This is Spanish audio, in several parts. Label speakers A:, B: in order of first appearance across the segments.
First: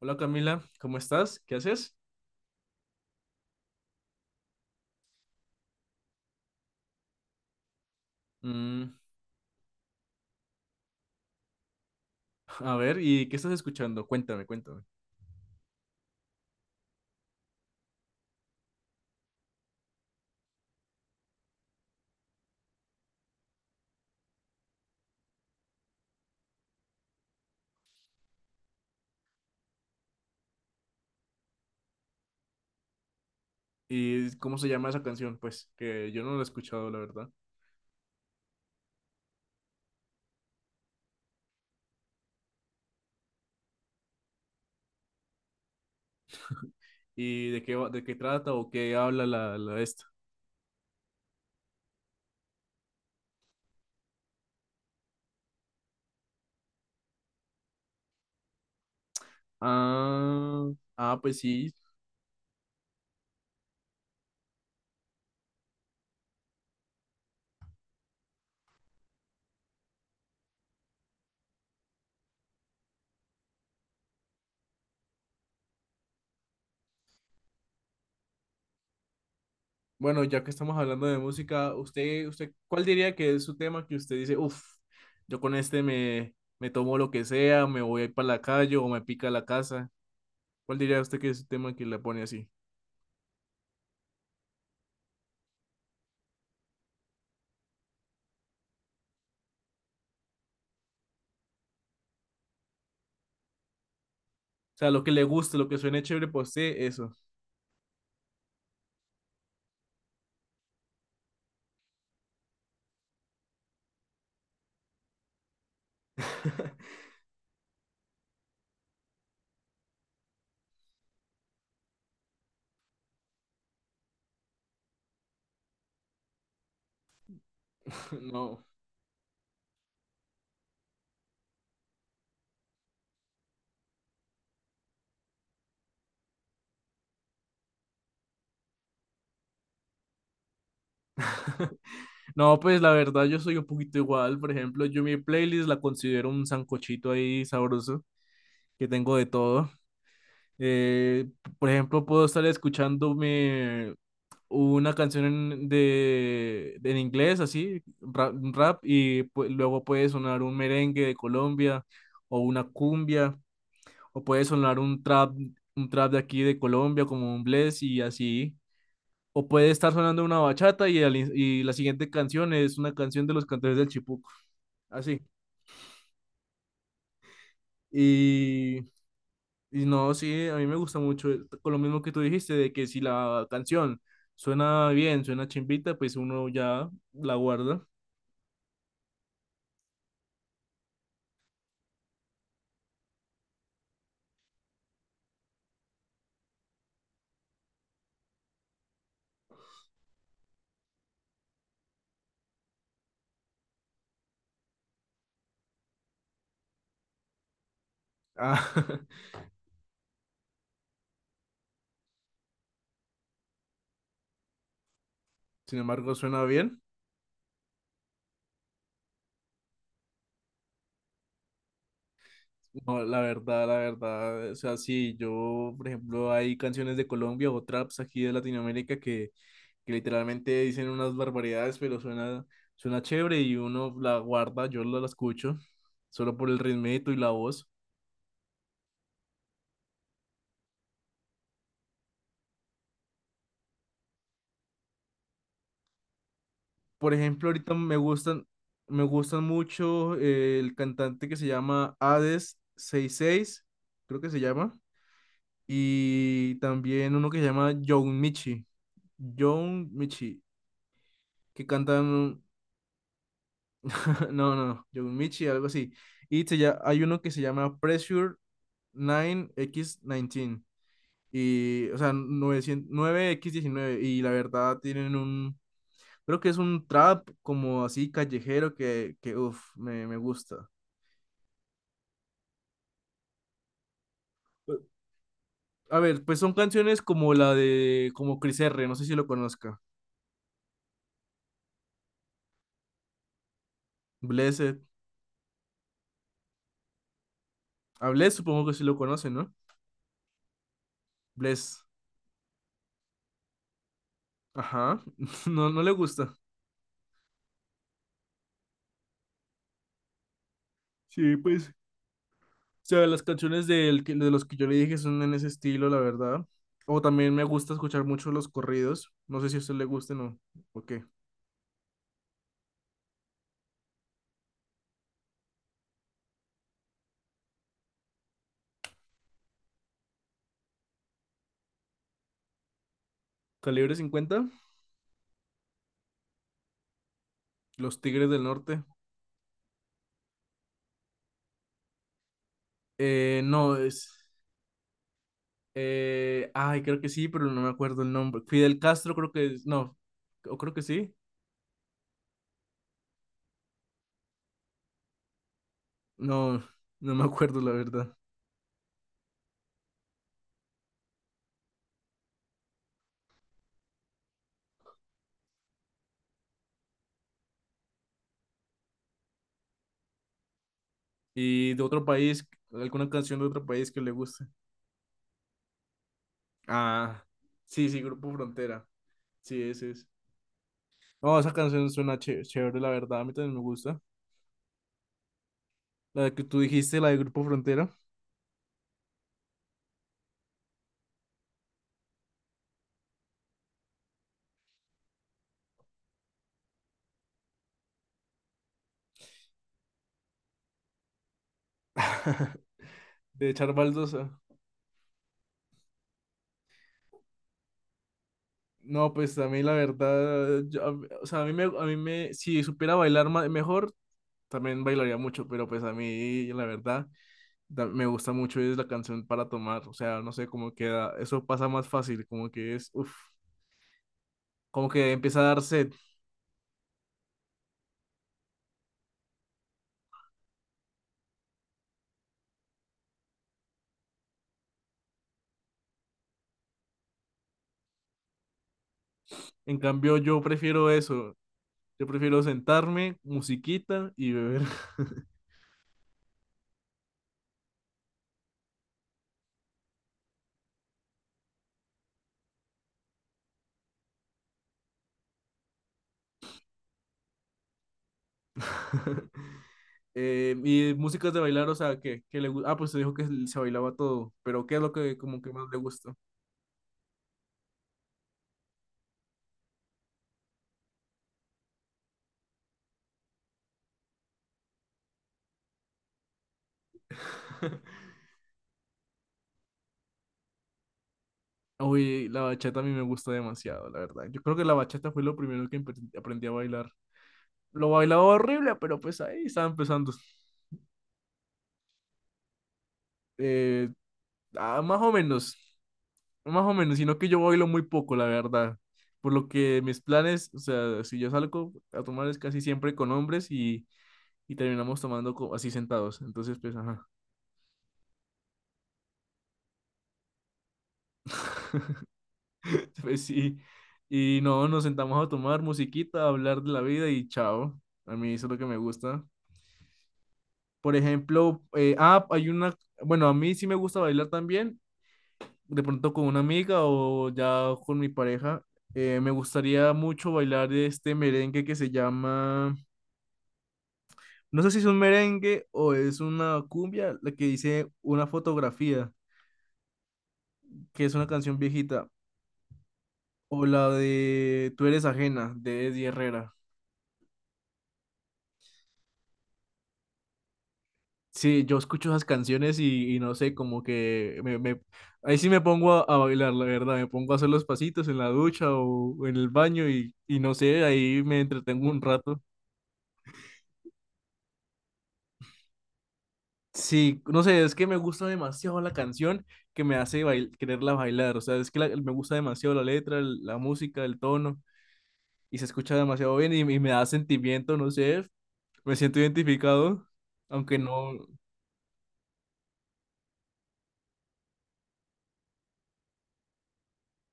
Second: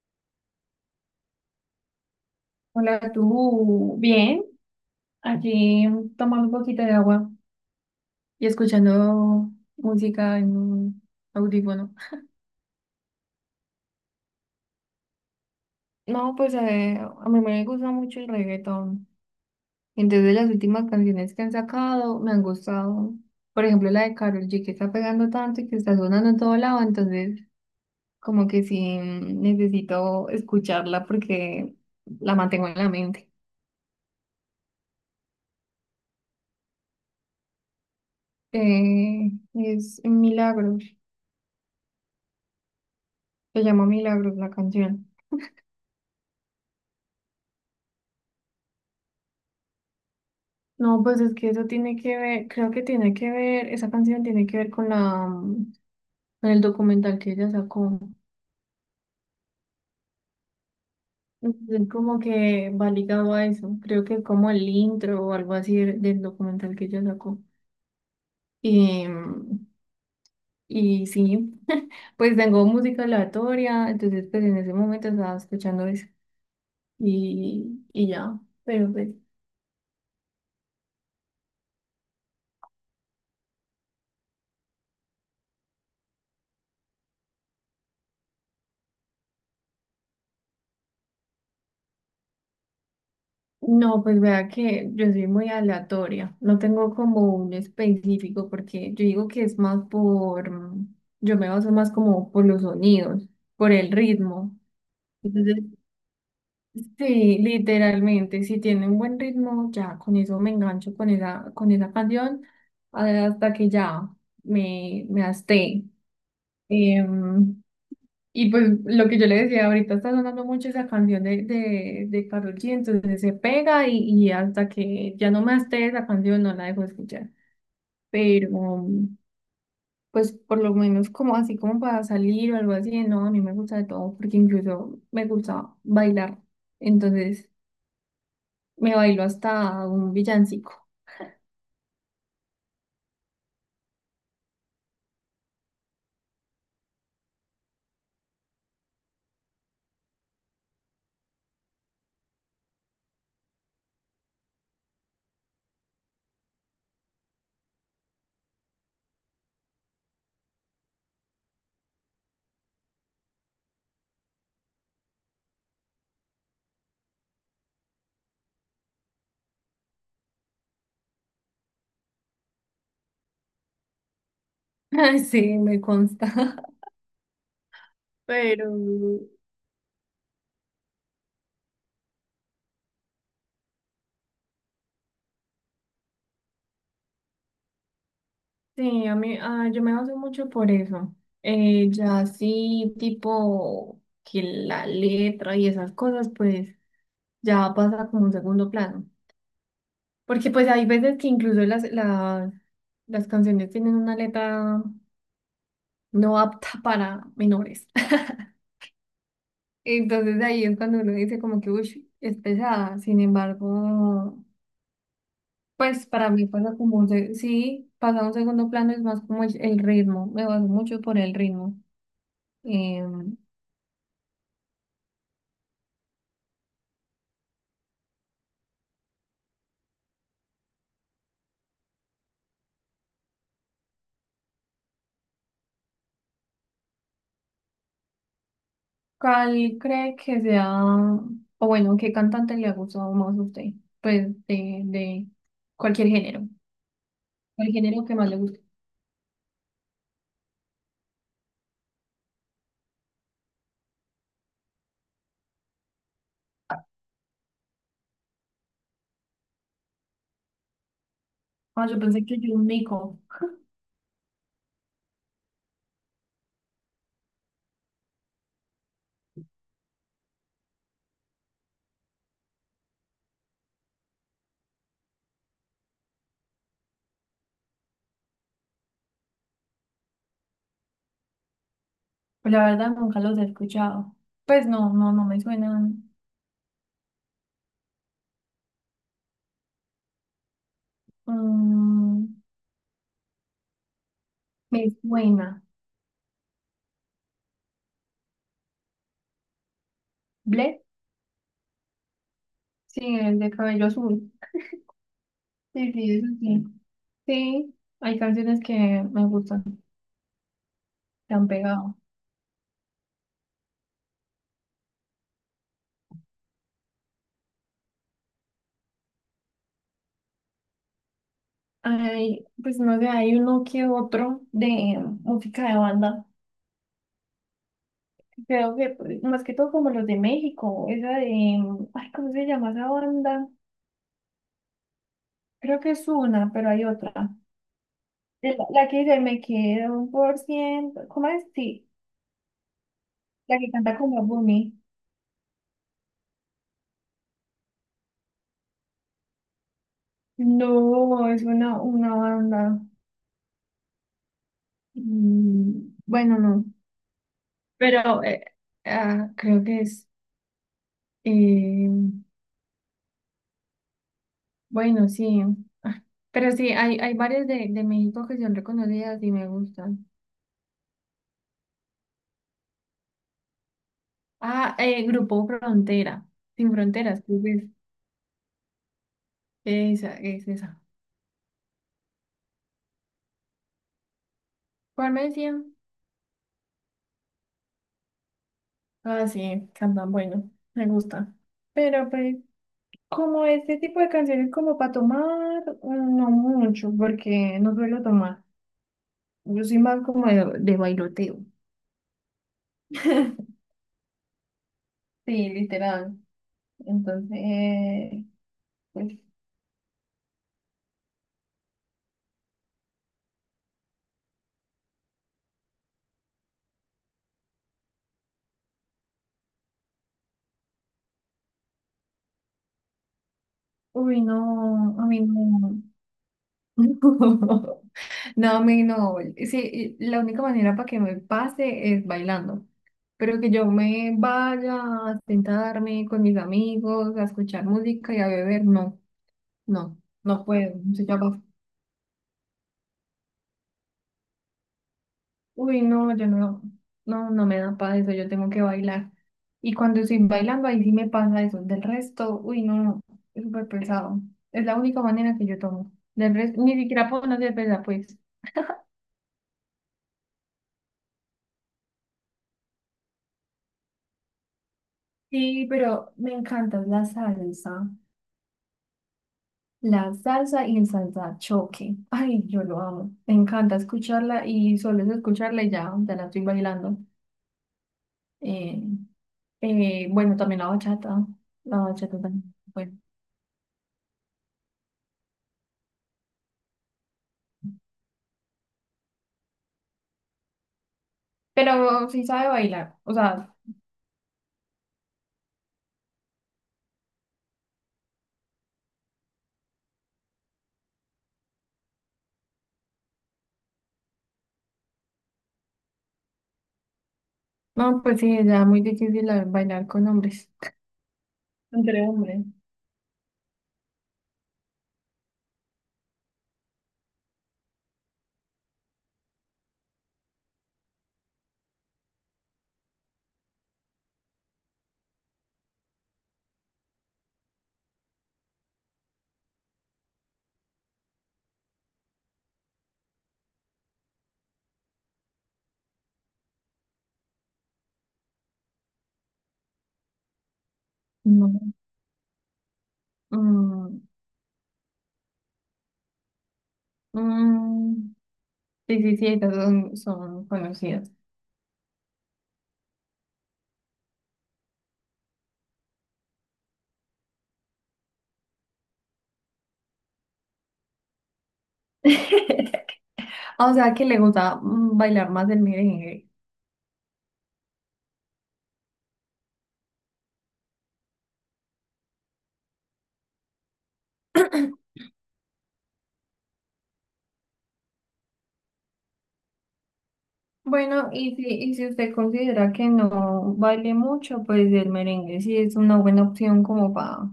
A: Hola Camila, ¿cómo estás? ¿Qué haces?
B: Hola, tú. Bien, aquí tomando un poquito de agua y
A: Mm.
B: escuchando música en un audífono.
A: A ver, ¿y qué estás escuchando? Cuéntame, cuéntame.
B: No, pues a mí me gusta mucho el reggaetón. Entonces las últimas canciones que han sacado me han gustado. Por ejemplo, la de Karol G que está pegando tanto y que está sonando en todo lado. Entonces, como que sí necesito escucharla porque la mantengo en la mente.
A: ¿Y cómo se llama esa canción? Pues que yo no la he escuchado, la verdad.
B: Es Milagros. Se llama Milagros la canción.
A: ¿Y de qué, de qué trata o qué habla la esta?
B: No, pues es que eso tiene que ver, creo que tiene que ver, esa canción tiene que ver con la, con el documental que ella sacó.
A: Ah, ah, pues sí.
B: Entonces, como que va ligado a eso. Creo que es como el intro o algo así del documental que ella sacó. Y, y sí, pues tengo música aleatoria, entonces pues en ese momento estaba escuchando eso. Y, ya, pero pues.
A: Bueno, ya que estamos hablando de música, ¿usted, cuál diría que es su tema que usted dice, uff, yo con este me tomo lo que sea, me voy a ir para la calle o me pica la casa? ¿Cuál diría usted que es su tema que le pone así?
B: No, pues vea que yo soy muy aleatoria, no tengo como un específico porque yo digo que es más por, yo me baso más como por los sonidos, por el ritmo.
A: O sea, lo que le gusta,
B: Entonces,
A: lo que suene chévere para usted, eso.
B: sí, literalmente, si tiene un buen ritmo, ya con eso me engancho con esa canción hasta que ya me hasté. Y pues lo que yo le decía, ahorita está sonando mucho esa canción de Karol G, entonces se pega y hasta que ya no me esté esa canción no la dejo escuchar. Pero
A: No.
B: pues por lo menos como así como para salir o algo así, no, a mí me gusta de todo porque incluso me gusta bailar. Entonces me bailo hasta un villancico.
A: No, pues la verdad yo soy un poquito igual. Por ejemplo, yo mi playlist la considero un sancochito ahí sabroso, que tengo de todo. Eh, por ejemplo, puedo estar escuchándome una canción en inglés, así, rap, rap, y luego puede sonar un merengue de Colombia o una cumbia, o puede sonar un trap de aquí de Colombia como un bless y así. O puede estar sonando una bachata y, y la siguiente canción es una canción de los cantores del Chipuco. Así.
B: Sí, me consta. Pero
A: Y, y no, sí, a mí me gusta mucho. Con lo mismo que tú dijiste, de que si la canción suena bien, suena chimbita, pues uno ya la guarda.
B: sí, a mí, yo me baso mucho por eso. Ya sí, tipo que la letra y esas cosas, pues ya pasa como un segundo plano. Porque pues hay veces que incluso las, las canciones tienen una letra no apta para menores.
A: Ah,
B: Entonces ahí es cuando uno dice como que, uy, es pesada. Sin embargo,
A: sin
B: pues
A: embargo,
B: para
A: suena
B: mí pasa
A: bien.
B: como sí, pasa a un segundo plano, es más como el ritmo. Me baso mucho por el ritmo.
A: No, la
B: Em,
A: verdad, la verdad. O sea, sí, yo, por ejemplo, hay canciones de Colombia o traps aquí de Latinoamérica que literalmente dicen unas barbaridades, pero suena, suena chévere y uno la guarda, yo la escucho, solo por el ritmito y la voz.
B: ¿Cuál cree que sea, o bueno, qué cantante le ha gustado más a usted? Pues de cualquier género,
A: Por ejemplo,
B: el género que más le guste.
A: me gustan mucho el cantante que se llama Hades 66 creo que se llama, y también uno que se llama John Michi, John Michi, que
B: Ah, yo
A: cantan,
B: pensé que yo un mico,
A: no, no, John Michi, algo así. Y hay uno que se llama Pressure 9X19. Y, o sea, 900 nueve x diecinueve. Y la verdad tienen un. Creo que es un trap como así callejero que uff, me gusta.
B: pues la verdad nunca los he escuchado. Pues no, no, no me
A: A
B: suenan.
A: ver, pues son canciones como la de. Como Chris R. No sé si lo conozca.
B: Mm,
A: Blessed.
B: me suena.
A: A Bless supongo que sí lo conocen, ¿no?
B: ¿Ble?
A: Bless.
B: Sí, el de cabello azul.
A: Ajá. No, no le
B: Sí, sí, eso
A: gusta.
B: sí. Sí, hay canciones que me gustan, que
A: Sí,
B: han
A: pues.
B: pegado.
A: O sea, las canciones de los que yo le dije son en ese estilo, la verdad. O también me gusta escuchar mucho los corridos. No sé si a usted le gusten o qué.
B: Ay, pues no sé, hay uno que otro de música de banda. Creo que pues, más que todo como los de México, esa de, ay, ¿cómo se llama esa banda?
A: ¿Calibre 50?
B: Creo que es una, pero hay otra.
A: Los Tigres del
B: La,
A: Norte.
B: la que dice, me quedo un por ciento, ¿cómo es? Sí, la que
A: No,
B: canta
A: es.
B: como Bunny.
A: Ay, creo que sí, pero no me acuerdo el nombre. Fidel Castro, creo que es. No, o creo que sí.
B: No, es una banda. Mm, bueno,
A: No,
B: no,
A: no me acuerdo, la verdad.
B: pero creo que es, eh, bueno, sí. Ah, pero sí, hay varias de México que son reconocidas y me gustan.
A: Y de otro país, alguna canción de otro país que le guste.
B: Grupo Frontera. Sin fronteras,
A: Ah,
B: creo que es.
A: sí, sí, Grupo Frontera. Sí, ese es.
B: Esa, es esa.
A: No, esa canción suena chévere, la verdad. A mí también me gusta.
B: ¿Cuál me decían?
A: La que tú dijiste, la de Grupo Frontera.
B: Ah, sí, cantan bueno, me gusta. Pero pues, como este tipo de canciones como para tomar, no mucho, porque no suelo tomar. Yo soy más como de bailoteo.
A: De echar baldosa.
B: Sí, literal. Entonces, pues,
A: No, pues a mí la verdad, o sea, a mí me, si supiera bailar mejor, también bailaría mucho, pero pues a mí, la verdad, me gusta mucho es la canción para tomar, o sea, no sé cómo queda, eso pasa más fácil, como que es, uff,
B: uy,
A: como
B: no, a
A: que
B: mí
A: empieza a dar
B: no.
A: sed.
B: No, me no. Sí, la única manera para que me pase es bailando. Pero que yo me vaya a sentarme con mis amigos, a escuchar música y a beber, no,
A: En
B: no,
A: cambio, yo
B: no puedo.
A: prefiero
B: Se
A: eso,
B: llama,
A: yo prefiero sentarme, musiquita y beber.
B: uy, no, yo no, no, no me da para eso, yo tengo que bailar. Y cuando estoy bailando, ahí sí me pasa eso. Del resto, uy, no, no, es súper pesado. Es la única manera que yo tomo. Del resto, ni siquiera puedo no ser pesada, pues.
A: Y músicas de bailar, o sea, que ah, pues te dijo que se bailaba todo, pero ¿qué es lo que como que más
B: Sí,
A: le
B: pero
A: gusta?
B: me encanta la salsa. La salsa y el salsa choque. Ay, yo lo amo. Me encanta escucharla y solo es escucharla y ya, ya la estoy bailando. Eh, bueno, también la bachata. La bachata
A: Uy, la
B: también.
A: bachata a mí
B: Bueno,
A: me gusta demasiado, la verdad. Yo creo que la bachata fue lo primero que aprendí a bailar. Lo bailaba horrible, pero pues ahí estaba empezando.
B: pero sí sabe bailar. O sea,
A: Eh, ah, más o menos, más o menos, sino que yo bailo muy poco, la verdad. Por lo que mis planes, o sea, si yo salgo a tomar es casi siempre con hombres y terminamos tomando así sentados. Entonces, pues, ajá,
B: no, pues sí, ya muy difícil bailar con hombres. Entre hombres.
A: pues sí. Y no, nos sentamos a tomar musiquita, a hablar de la vida y chao. A mí eso es lo que me gusta. Por ejemplo, hay una, bueno, a mí sí me gusta bailar también de pronto con una amiga o ya con mi pareja. Me gustaría mucho bailar este merengue que se llama, no sé si es un merengue o es una cumbia, la que dice una fotografía, que es una
B: No.
A: canción viejita, o la
B: Mm,
A: de Tú eres ajena, de Eddie Herrera.
B: mm, sí, sí, sí, esas son, son conocidas.
A: Sí, yo escucho esas canciones y no sé, como que ahí sí me pongo a bailar, la verdad, me pongo a hacer los pasitos en la ducha o en el baño y no sé, ahí me entretengo un rato.
B: O sea, que le gusta bailar más el merengue.
A: Sí, no sé, es que me gusta demasiado la canción que me hace quererla bailar. O sea, es que me gusta demasiado la letra, la música, el tono, y se escucha demasiado bien y me da sentimiento, no sé, me siento identificado, aunque
B: Bueno,
A: no,
B: y si usted considera que no baile mucho, pues el merengue sí es una buena opción como para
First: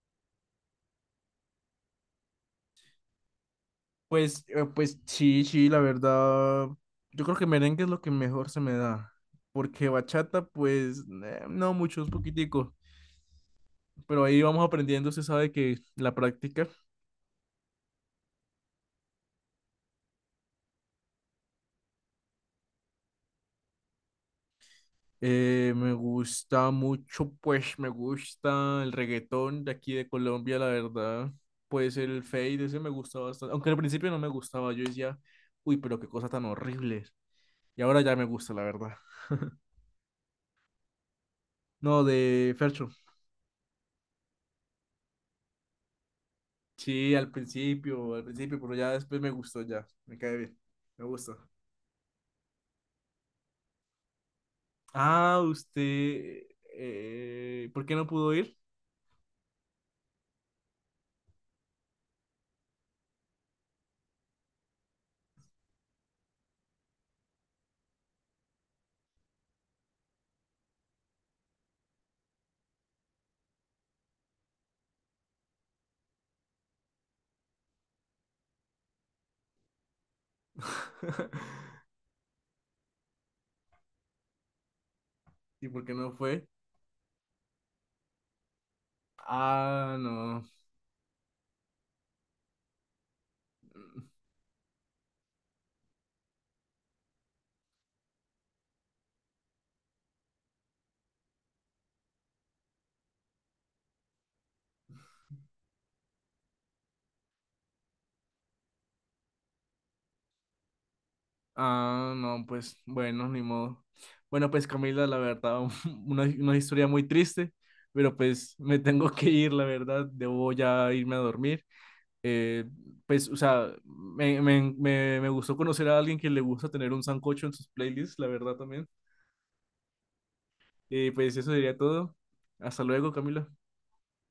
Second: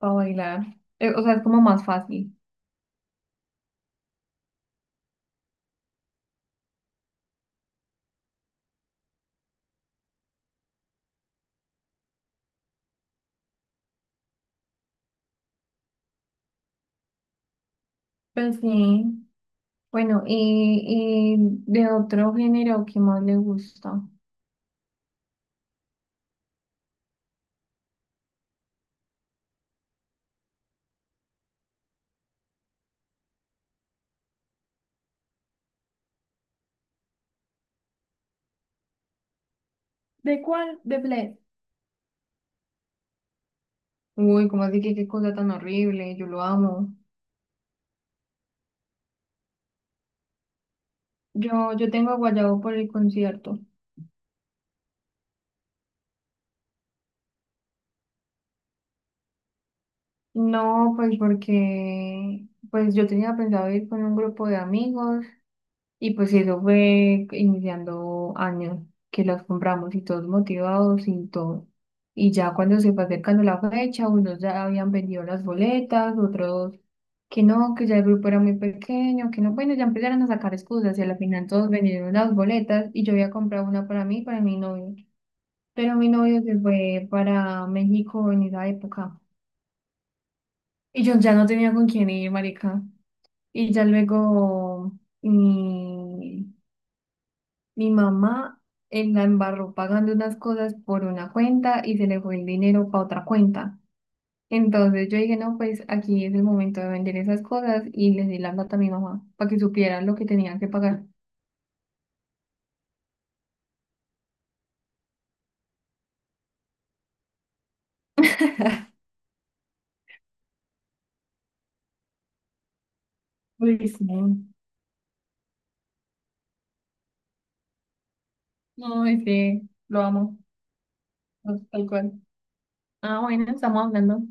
B: bailar. O sea, es como más fácil.
A: pues, pues sí, sí, la verdad, yo creo que merengue es lo que mejor se me da, porque bachata, pues, no mucho, es poquitico, pero ahí vamos aprendiendo, se sabe que la práctica.
B: Pues sí. Bueno, y de otro género qué más le gusta.
A: Me gusta mucho, pues me gusta el reggaetón de aquí de Colombia, la verdad. Pues el Fade, ese me gusta bastante. Aunque al principio no me gustaba, yo decía, uy, pero qué cosa tan horrible. Y ahora ya me gusta, la verdad.
B: ¿De cuál? De Bled.
A: No, de Fercho.
B: Uy, cómo así que qué cosa tan horrible, yo lo amo.
A: Sí, al principio, pero ya después me gustó, ya. Me cae bien. Me gusta.
B: Yo tengo a Guayabo por el concierto.
A: Ah, usted, ¿por qué no pudo ir?
B: No, pues porque pues yo tenía pensado ir con un grupo de amigos y pues eso fue iniciando año que las compramos y todos motivados y todo. Y ya cuando se fue acercando la fecha, unos ya habían vendido las boletas, otros que no, que ya el grupo era muy pequeño, que no, bueno, ya empezaron a sacar excusas y a la final todos vendieron las boletas y yo había comprado una para mí, y para mi novio.
A: ¿Y por qué
B: Pero mi
A: no
B: novio
A: fue?
B: se fue para México en esa época
A: Ah, no.
B: y yo ya no tenía con quién ir, marica. Y ya luego... mm, mi mamá la embarró pagando unas cosas por una cuenta y se le fue el dinero para otra cuenta. Entonces yo dije, no, pues aquí es el momento de vender esas cosas y les di la plata a mi mamá para que supieran lo que tenían que pagar.
A: Ah, no, pues bueno, ni modo. Bueno, pues Camila, la verdad, una historia muy triste, pero pues me tengo que ir, la verdad, debo ya irme a dormir. Eh, pues, o sea,
B: Uy, sí.
A: me gustó conocer a alguien que le gusta tener un sancocho en sus playlists, la verdad también.
B: No, ese lo amo,
A: Y pues eso
B: no,
A: sería
B: tal cual.
A: todo. Hasta luego,
B: Ah, bueno,
A: Camila.
B: estamos hablando.